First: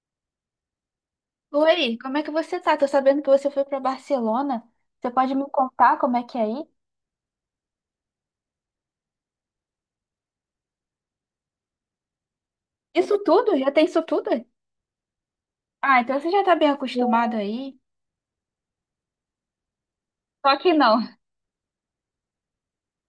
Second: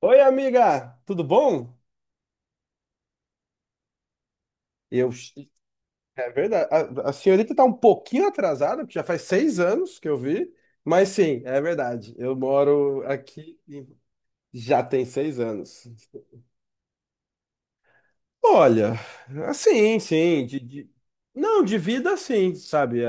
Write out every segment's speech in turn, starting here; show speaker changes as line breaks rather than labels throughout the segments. Oi, amiga, tudo bom?
Oi, como é que você tá? Tô sabendo que você foi pra Barcelona.
Eu,
Você pode me contar como é
é
que é aí?
verdade. A senhorita tá um pouquinho atrasada, porque já faz 6 anos que eu vi, mas sim, é verdade. Eu moro
Isso
aqui
tudo? Já tem
e
isso tudo?
já tem 6 anos.
Ah, então você já tá bem acostumado aí.
Olha, assim, sim,
Só que não.
não, de vida sim, sabe? É,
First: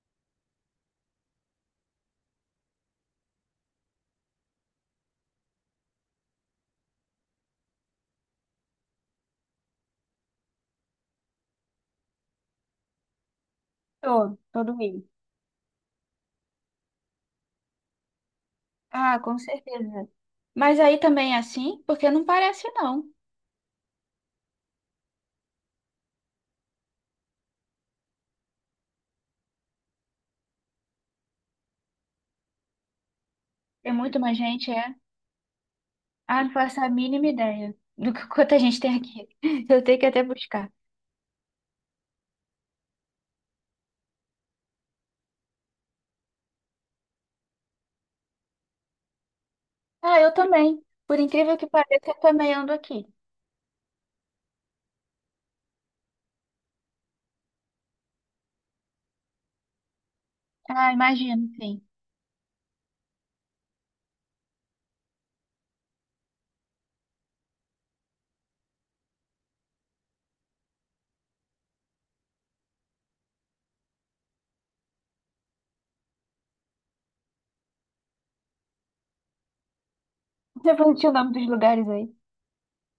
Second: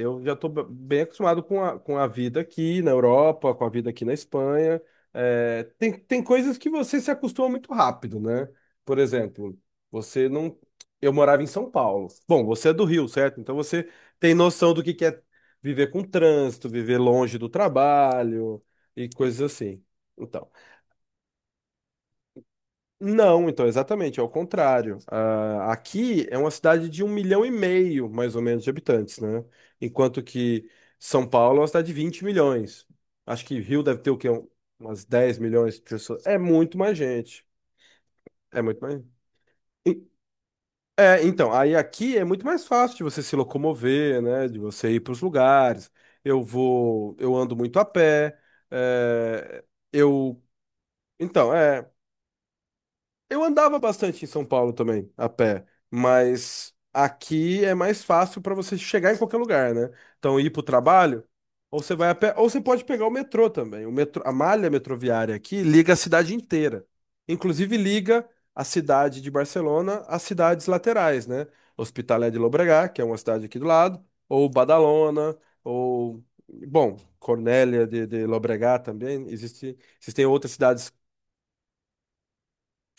eu já estou bem acostumado com a vida aqui na Europa, com a vida aqui na Espanha. É, tem coisas que você se acostuma muito rápido, né? Por exemplo, você não. Eu morava em São Paulo. Bom, você é do Rio, certo? Então você tem
Tô
noção do que
doente.
é viver com trânsito, viver longe do trabalho e
Ah, com
coisas assim.
certeza.
Então.
Mas aí também é assim? Porque não parece não.
Não, então, exatamente, é o contrário. Ah, aqui é uma cidade de 1,5 milhão, mais ou menos, de habitantes, né? Enquanto que São Paulo é uma cidade de 20 milhões. Acho que Rio
Tem
deve ter o
muito
quê?
mais gente, é?
Umas 10 milhões de pessoas. É
Ah, não
muito
faço a
mais
mínima
gente.
ideia do que quanta
É muito
gente tem
mais.
aqui. Eu tenho
E-
que até buscar.
É, então, aí aqui é muito mais fácil de você se locomover, né? De você ir para os lugares. Eu vou, eu ando muito a pé. É,
Ah, eu
eu,
também. Por
então,
incrível que
é.
pareça, eu também ando aqui.
Eu andava bastante em São Paulo também, a pé, mas aqui é mais fácil para você chegar em qualquer lugar, né? Então, ir para o
Ah,
trabalho,
imagino, sim.
ou você vai a pé, ou você pode pegar o metrô também. O metrô, a malha metroviária aqui liga a cidade inteira. Inclusive, liga a cidade de Barcelona às cidades laterais, né? Hospitalet de Llobregat, que é uma cidade aqui do lado, ou Badalona, ou, bom, Cornellà de Llobregat também. Existe, existem outras
Você
cidades.
falou o nome dos lugares aí.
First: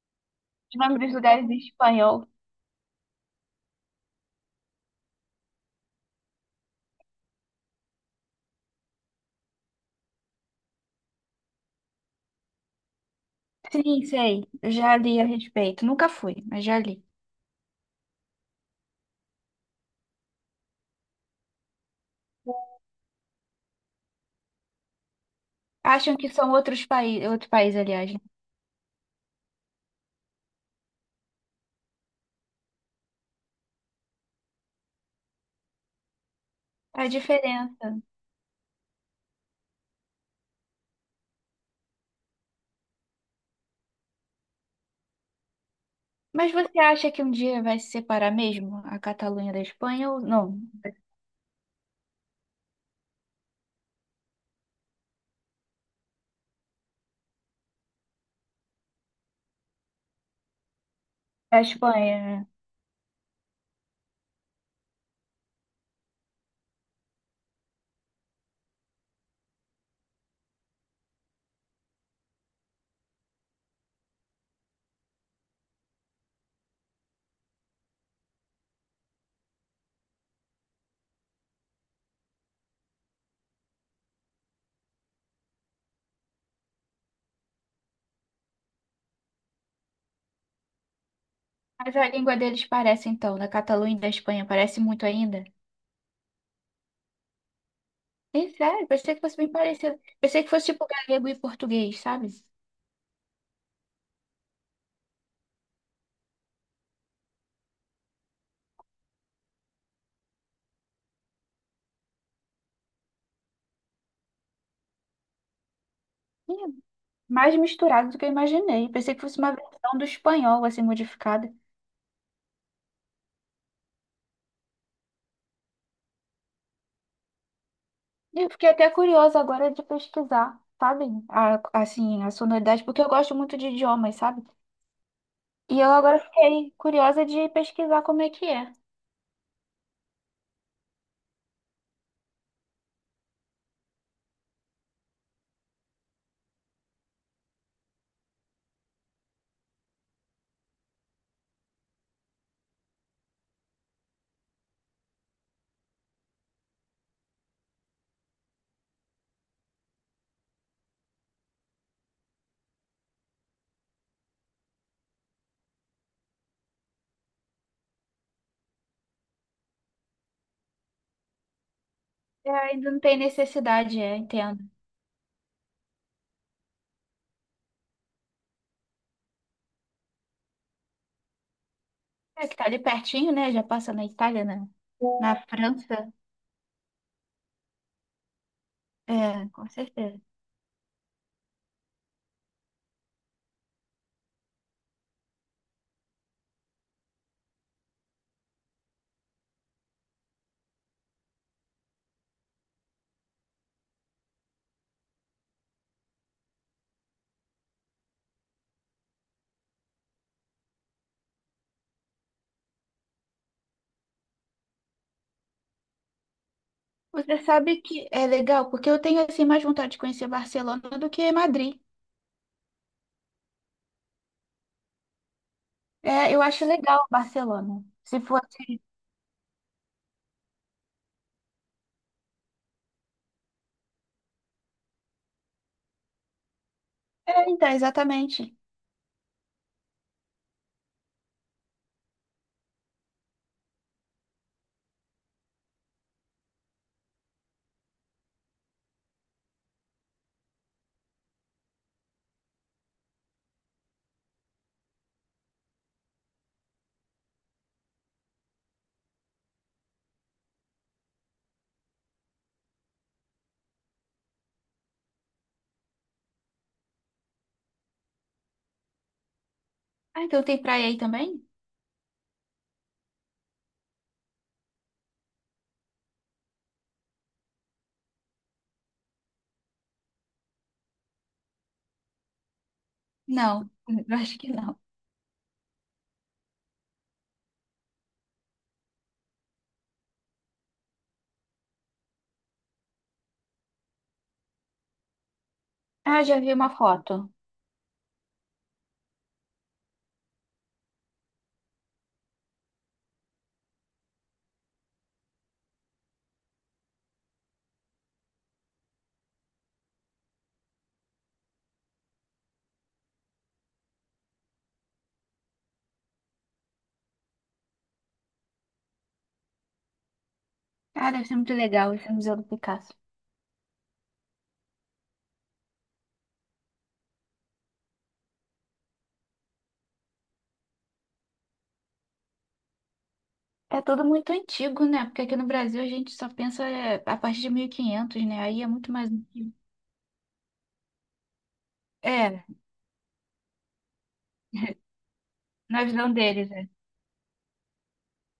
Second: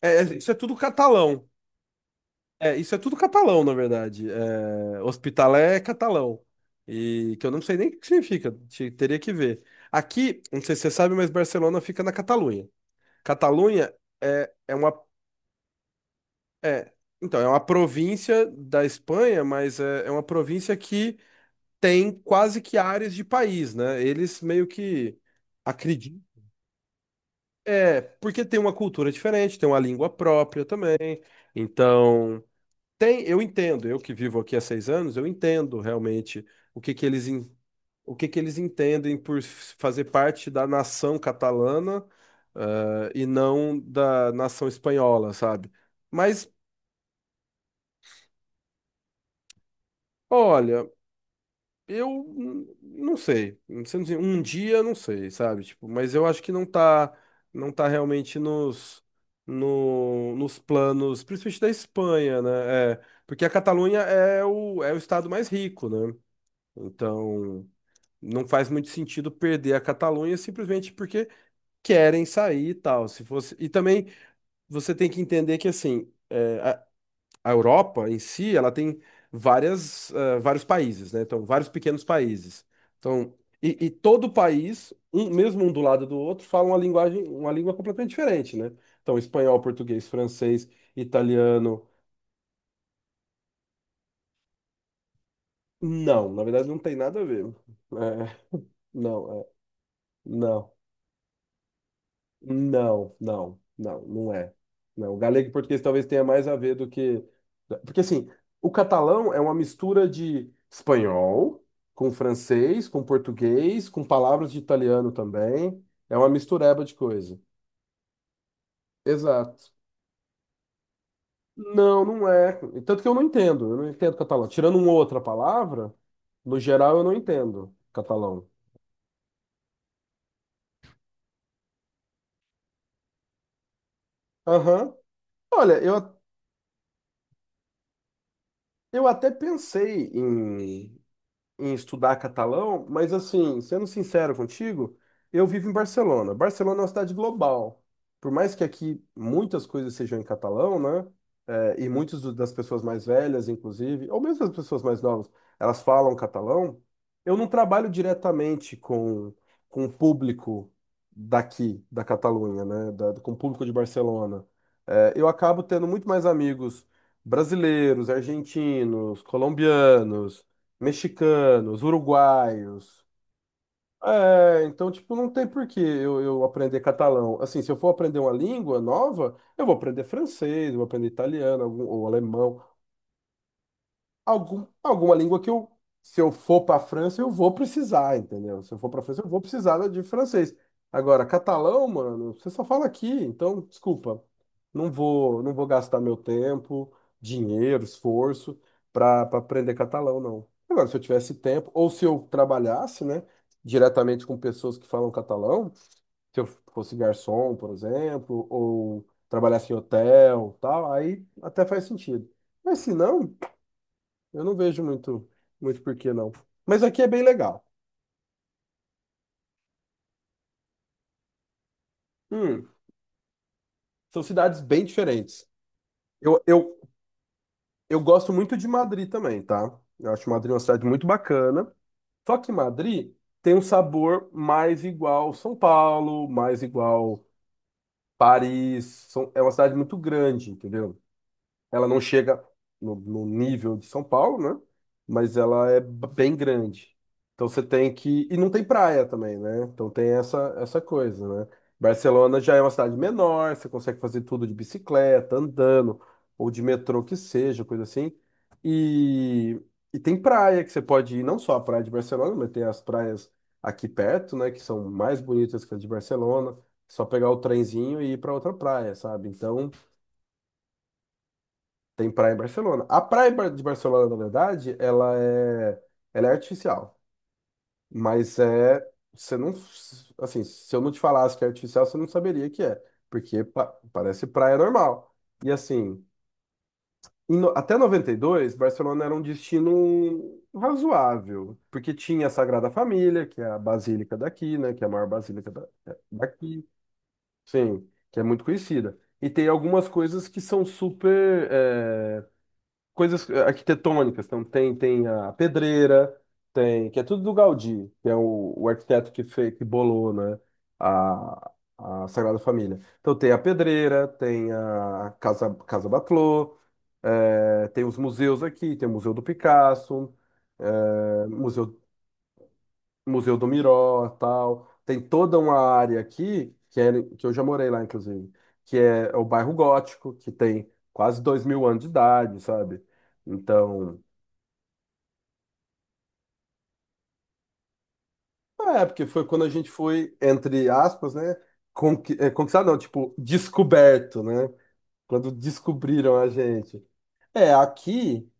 É, é, isso é tudo
Os nomes dos
catalão.
lugares em espanhol.
É, isso é tudo catalão, na verdade. É, Hospitalet é catalão. E que eu não sei nem o que significa, teria que ver. Aqui, não sei se você sabe, mas Barcelona fica na Catalunha. Catalunha
Sim, sei.
é,
Eu
é uma.
já li a respeito. Nunca fui, mas já
É,
li.
então, é uma província da Espanha, mas é, é uma província que tem quase que áreas de país, né? Eles meio que
Acham
acreditam.
que são outros países, outro país,
É,
aliás, né?
porque tem uma cultura diferente, tem uma língua própria também. Então. Tem, eu entendo, eu que vivo aqui há 6 anos, eu entendo realmente o que que
A
eles, en-
diferença.
o que que eles entendem por fazer parte da nação catalana, e não da nação espanhola, sabe? Mas,
Mas você acha que um dia vai se separar mesmo a Catalunha da Espanha ou não?
olha, eu não sei, não sei dizer, um dia não sei, sabe? Tipo, mas eu acho que não tá realmente nos, no, nos planos,
A
principalmente da
Espanha,
Espanha,
né?
né? É, porque a Catalunha é o, é o estado mais rico, né? Então, não faz muito sentido perder a Catalunha simplesmente porque querem sair e tal. Se fosse... E também você tem que entender que assim, é, a Europa em si, ela tem vários países, né? Então, vários pequenos países. Então, e todo país, um, mesmo um do lado do outro, fala uma linguagem, uma língua completamente diferente, né? Então, espanhol, português, francês, italiano.
Mas a língua deles parece, então, da Catalunha e da Espanha, parece muito ainda.
Não, na verdade não tem nada a ver.
Sim,
É,
sério, pensei que fosse
não, é,
bem parecido. Pensei que fosse
não.
tipo galego e português, sabe?
Não, não, não, não é. Não, o galego e português talvez tenha mais a ver do que. Né, porque assim, o catalão é uma mistura de espanhol com francês, com português, com palavras de italiano também. É uma
Sim,
mistureba de coisa.
mais misturado do que eu imaginei. Pensei que fosse uma
Exato.
versão do espanhol, assim, modificada.
Não, não é. Tanto que eu não entendo. Eu não entendo catalão. Tirando uma outra palavra, no geral eu não entendo catalão.
Eu fiquei até curiosa agora de pesquisar, sabe? Assim, a sonoridade, porque eu gosto muito de idiomas, sabe?
Aham. Olha,
E eu agora
eu,
fiquei curiosa de pesquisar como é que é.
eu até pensei em estudar catalão, mas assim, sendo sincero contigo, eu vivo em Barcelona. Barcelona é uma cidade global. Por mais que aqui muitas coisas sejam em catalão, né? É, e muitas das pessoas mais velhas, inclusive, ou mesmo as pessoas mais novas, elas falam catalão. Eu não trabalho diretamente com o público daqui, da Catalunha, né? Com o público de Barcelona. É, eu acabo tendo muito mais amigos brasileiros, argentinos, colombianos, mexicanos,
É, ainda não
uruguaios.
tem necessidade, é,
É,
entendo.
então, tipo, não tem por que eu aprender catalão. Assim, se eu for aprender uma língua nova, eu vou aprender francês, eu vou aprender italiano, algum, ou
É que
alemão,
tá ali pertinho, né? Já passa na Itália,
algum,
né?
alguma
Na
língua que eu,
França.
se eu for para a França, eu vou precisar, entendeu? Se eu for para a França, eu vou
É, com
precisar de
certeza.
francês. Agora, catalão, mano, você só fala aqui, então, desculpa. Não vou, não vou gastar meu tempo, dinheiro, esforço para aprender catalão, não. Agora, se eu tivesse tempo, ou se eu trabalhasse, né, diretamente com pessoas que falam catalão, se eu fosse garçom, por exemplo, ou trabalhasse em hotel, tal, aí até faz sentido. Mas se não, eu não vejo muito, muito porquê, não. Mas aqui é bem
Você
legal.
sabe que é legal, porque eu tenho, assim, mais vontade de conhecer Barcelona do que Madrid.
Hum, são cidades bem diferentes.
É, eu
Eu,
acho
eu,
legal Barcelona.
eu
Se
gosto muito de
fosse...
Madrid também, tá? Eu acho Madrid uma cidade muito bacana. Só que Madrid tem um sabor mais igual São Paulo, mais igual
É, então, exatamente.
Paris. É uma cidade muito grande, entendeu? Ela não chega no, no nível de São Paulo, né? Mas ela é bem grande. Então você tem que. E não tem praia também, né? Então tem essa, essa coisa, né? Barcelona já é uma cidade menor, você consegue fazer tudo de bicicleta, andando, ou de metrô que seja, coisa assim. E, e tem praia que você pode ir, não só a praia de Barcelona, mas tem as praias aqui perto, né? Que são mais bonitas que as de Barcelona. É só pegar o trenzinho e ir para outra praia, sabe? Então.
Ah, então tem praia aí também?
Tem praia em Barcelona. A praia em de Barcelona, na verdade, ela é artificial. Mas é. Você não. Assim, se eu não te falasse que é artificial, você não saberia que é. Porque
Não, eu
parece
acho que
praia
não.
normal. E assim, até 92 Barcelona era um destino razoável. Porque tinha a Sagrada Família, que é a basílica daqui, né? Que é a maior basílica
Ah, já vi
daqui.
uma foto.
Sim, que é muito conhecida. E tem algumas coisas que são super. Coisas arquitetônicas. Então tem, tem a pedreira, tem, que é tudo do Gaudí, que é o arquiteto que fez, que bolou, né, a, a Sagrada Família. Então tem a pedreira, tem a Casa Batlló, tem os museus aqui, tem o Museu do Picasso,
Ah, deve
eh,
ser muito
Museu
legal esse Museu do Picasso.
Museu do Miró, tal. Tem toda uma área aqui, que, é, que eu já morei lá, inclusive, que é o bairro Gótico, que tem quase 2 mil anos de idade, sabe?
É
Então,
tudo muito antigo, né? Porque aqui no Brasil a gente só pensa é, a partir de 1500, né? Aí é
é,
muito
porque
mais
foi quando a
antigo.
gente foi, entre aspas, né? Conqui é,
É,
conquistado, não, tipo, descoberto, né? Quando
na visão
descobriram a
deles, é.
gente. É, aqui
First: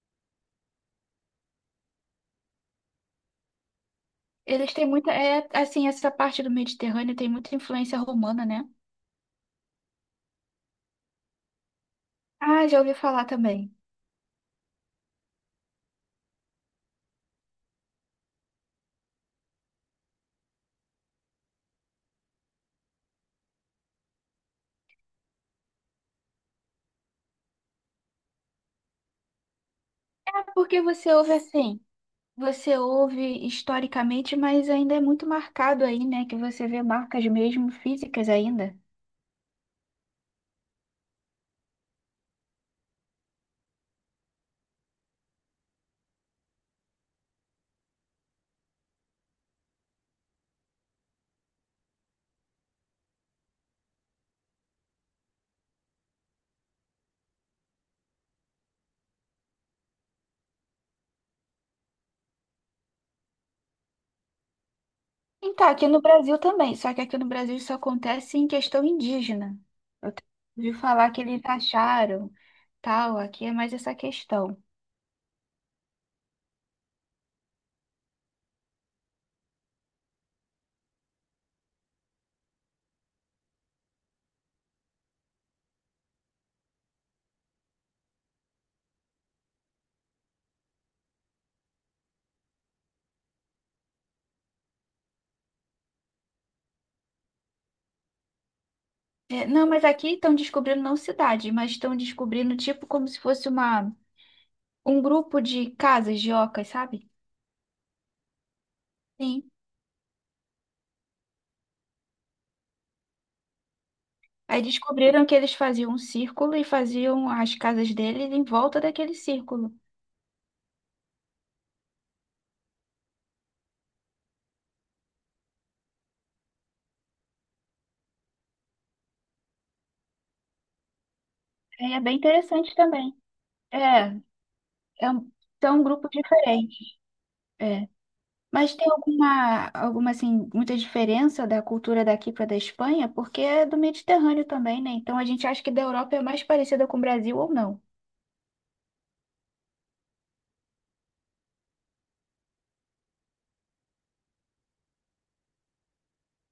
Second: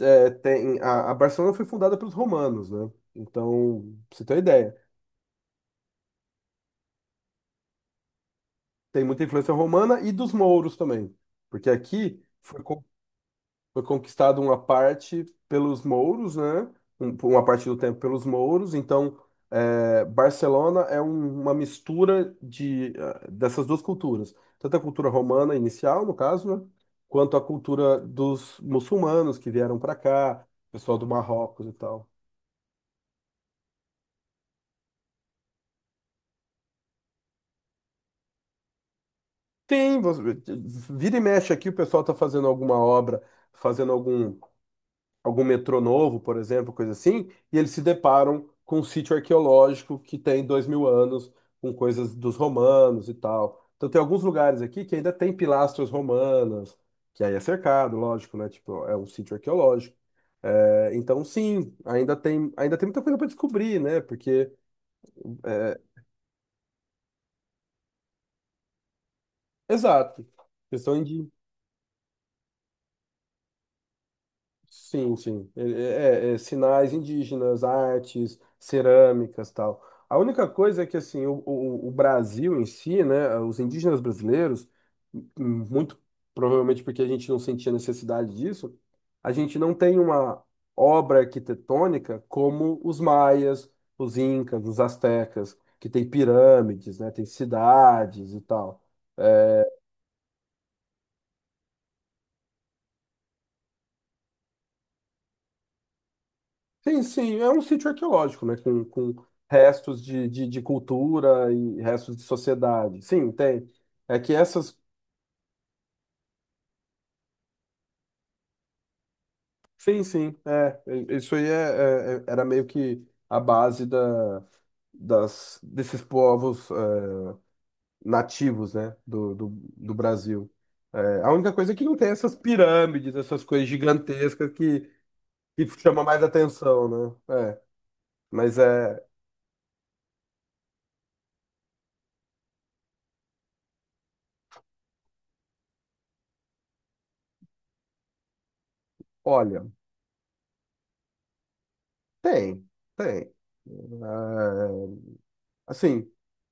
é, tem. A Barcelona foi fundada pelos romanos, né? Então, pra você ter uma
Eles
ideia,
têm muita. É, assim, essa parte do Mediterrâneo tem muita influência romana, né?
tem muita influência romana e dos mouros também. Porque aqui foi.
Ah, já ouvi falar também.
Foi conquistado uma parte pelos mouros, né? por uma parte do tempo pelos mouros. Então, é, Barcelona é uma mistura de, dessas duas culturas, tanto a cultura romana inicial, no caso, né? Quanto a cultura dos muçulmanos que vieram para
Ah,
cá,
porque
pessoal do
você ouve
Marrocos e
assim?
tal.
Você ouve historicamente, mas ainda é muito marcado aí, né? Que você vê marcas mesmo físicas ainda.
Tem, vira e mexe aqui, o pessoal está fazendo alguma obra, fazendo algum metrô novo, por exemplo, coisa assim, e eles se deparam com um sítio arqueológico que tem 2 mil anos, com coisas dos romanos e tal. Então tem alguns lugares aqui que ainda tem pilastras romanas, que aí é cercado, lógico, né? Tipo, é um sítio arqueológico. É, então sim, ainda tem muita coisa para descobrir, né? Porque,
Então,
é,
aqui no Brasil também, só que aqui no Brasil isso acontece em questão indígena. Eu te-
exato,
ouvi
questão
falar que
de.
eles acharam, tal, aqui é mais essa questão.
Sim, sim. É, sinais indígenas, artes, cerâmicas, tal. A única coisa é que assim, o Brasil em si, né, os indígenas brasileiros, m- muito provavelmente porque a gente não sentia necessidade disso, a gente não tem uma obra arquitetônica como os maias, os incas, os astecas, que tem pirâmides, né, tem cidades e tal.
É,
É,
não, mas aqui estão descobrindo não cidade, mas estão descobrindo tipo como se fosse uma, um grupo de casas de ocas,
sim,
sabe?
sim, é um sítio arqueológico, né? Com
Sim.
restos de cultura e restos de sociedade. Sim, tem. É que
Aí
essas.
descobriram que eles faziam um círculo e faziam as casas deles em volta daquele círculo.
Sim, sim, é. É, isso aí é, era meio que a base da, desses povos é, nativos, né? Do Brasil. É, a única coisa é que
Aí
não
é
tem
bem
essas
interessante também.
pirâmides, essas coisas
É,
gigantescas
é um,
que
são um
chama
grupo
mais
diferente.
atenção, né? É. Mas
Mas tem
é.
alguma, alguma assim, muita diferença da cultura daqui para da Espanha? Porque é do Mediterrâneo também, né? Então a gente acha que da Europa é mais parecida com o Brasil ou não?
Olha, tem, tem. É, assim.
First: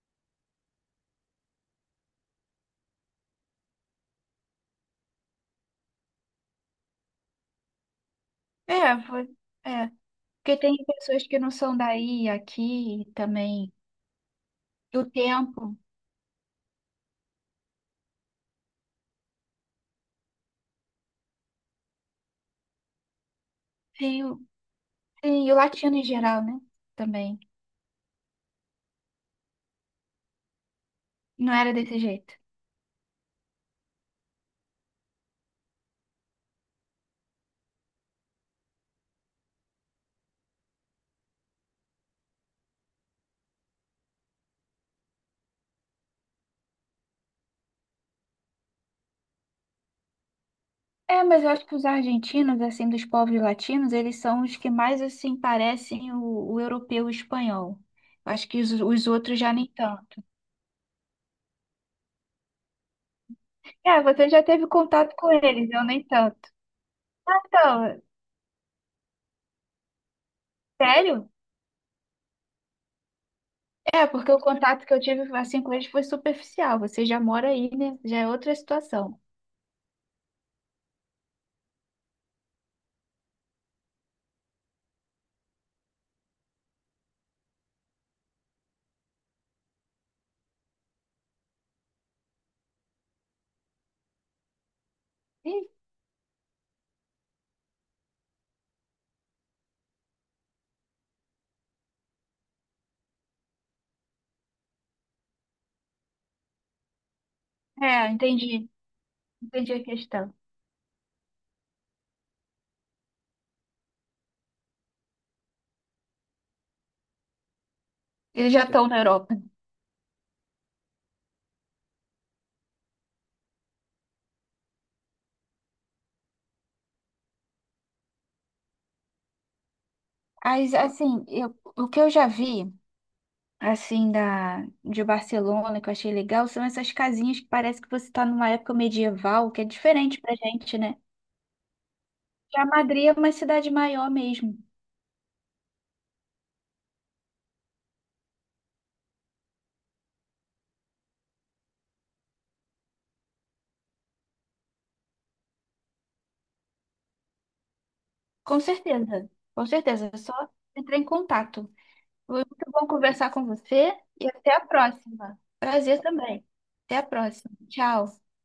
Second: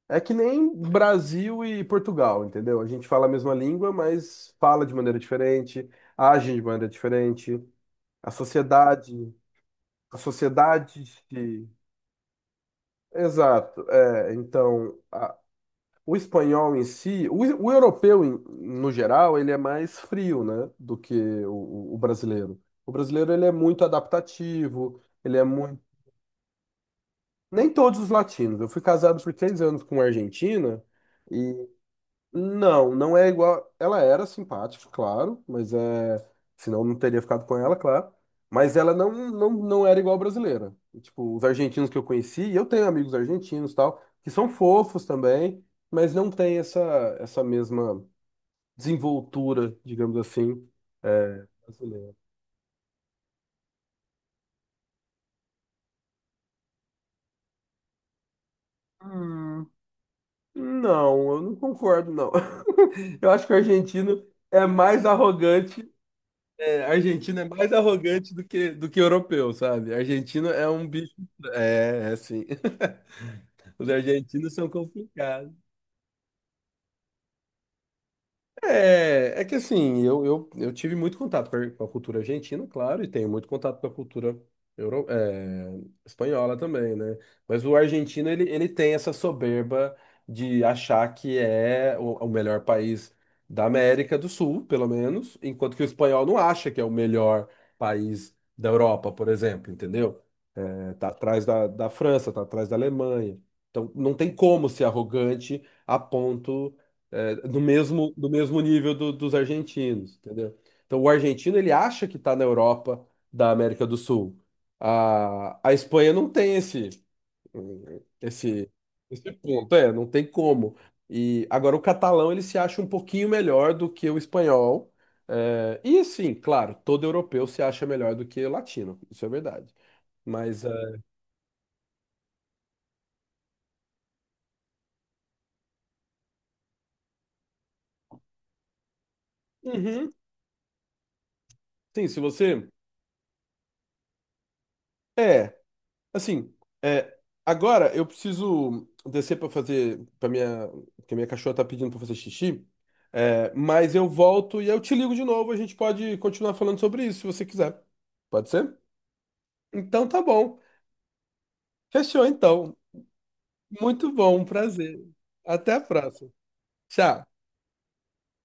É que nem Brasil e Portugal, entendeu? A gente fala a mesma língua, mas fala de maneira diferente, age de maneira diferente. A
É, foi-
sociedade,
É,
a
porque tem
sociedade
pessoas que não
se...
são daí, aqui e também,
Exato. É, então,
do tempo,
o espanhol em si, o europeu no geral, ele é mais frio, né, do que o, brasileiro. O brasileiro ele é muito
sim o,
adaptativo, ele é
tem o
muito.
latino em geral, né? Também,
Nem todos os latinos. Eu fui casado por 3 anos com uma argentina.
não era desse jeito.
Não, não é igual. Ela era simpática, claro, mas é. Senão eu não teria ficado com ela, claro. Mas ela não, não, não era igual brasileira. Tipo, os argentinos que eu conheci, e eu tenho amigos argentinos e tal, que são fofos também, mas não tem essa, essa mesma desenvoltura, digamos assim,
É, mas
é,
eu acho que os
brasileira.
argentinos, assim, dos povos latinos, eles são os que mais, assim, parecem o europeu e o espanhol. Eu acho que os outros já nem
Hum,
tanto.
Não, eu não concordo, não. Eu acho que o
É,
argentino
você já
é
teve
mais
contato com eles, eu
arrogante.
nem tanto.
É, argentino é mais
Então,
arrogante do que europeu, sabe? Argentino é um bicho.
sério?
É, é assim. Os
É, porque o
argentinos são
contato que eu tive
complicados.
assim com eles foi superficial. Você já mora aí, né? Já é outra situação.
É, é que assim, eu tive muito contato com a cultura argentina, claro, e tenho muito contato com a cultura euro, é, espanhola também, né? Mas o argentino, ele tem essa soberba de achar que é o melhor país da América do Sul, pelo menos,
Ih,
enquanto que o espanhol não acha que é o melhor país da Europa, por exemplo, entendeu? Tá atrás da França, tá atrás da Alemanha. Então, não tem como ser arrogante a ponto, é, do
é,
mesmo, do mesmo
entendi.
nível dos
Entendi a
argentinos,
questão.
entendeu? Então, o argentino, ele acha que está na Europa da América do Sul. A Espanha não tem esse,
Eles já
esse,
estão na
esse
Europa.
ponto, é, não tem como. E agora o catalão, ele se acha um pouquinho melhor do que o espanhol. É, e sim, claro, todo europeu se acha melhor do que o latino, isso é verdade. Mas
Mas, assim, o que eu já vi, assim, da, de Barcelona, que eu achei legal, são essas casinhas que parece que você está numa época medieval, que é
uhum.
diferente pra gente, né?
Sim, se
Já
você.
Madrid é uma cidade maior mesmo.
É, assim, é, agora eu preciso descer pra fazer. Pra minha, porque minha cachorra tá pedindo pra fazer xixi. É, mas eu volto e eu te ligo de novo. A gente pode continuar falando sobre isso se você quiser. Pode
Com
ser?
certeza. Com
Então
certeza. Eu
tá
só
bom.
entrar em contato.
Fechou
Foi muito
então.
bom conversar com você
Muito
e
bom, um
até a
prazer.
próxima.
Até a
Prazer
próxima.
também. Até a
Tchau.
próxima. Tchau.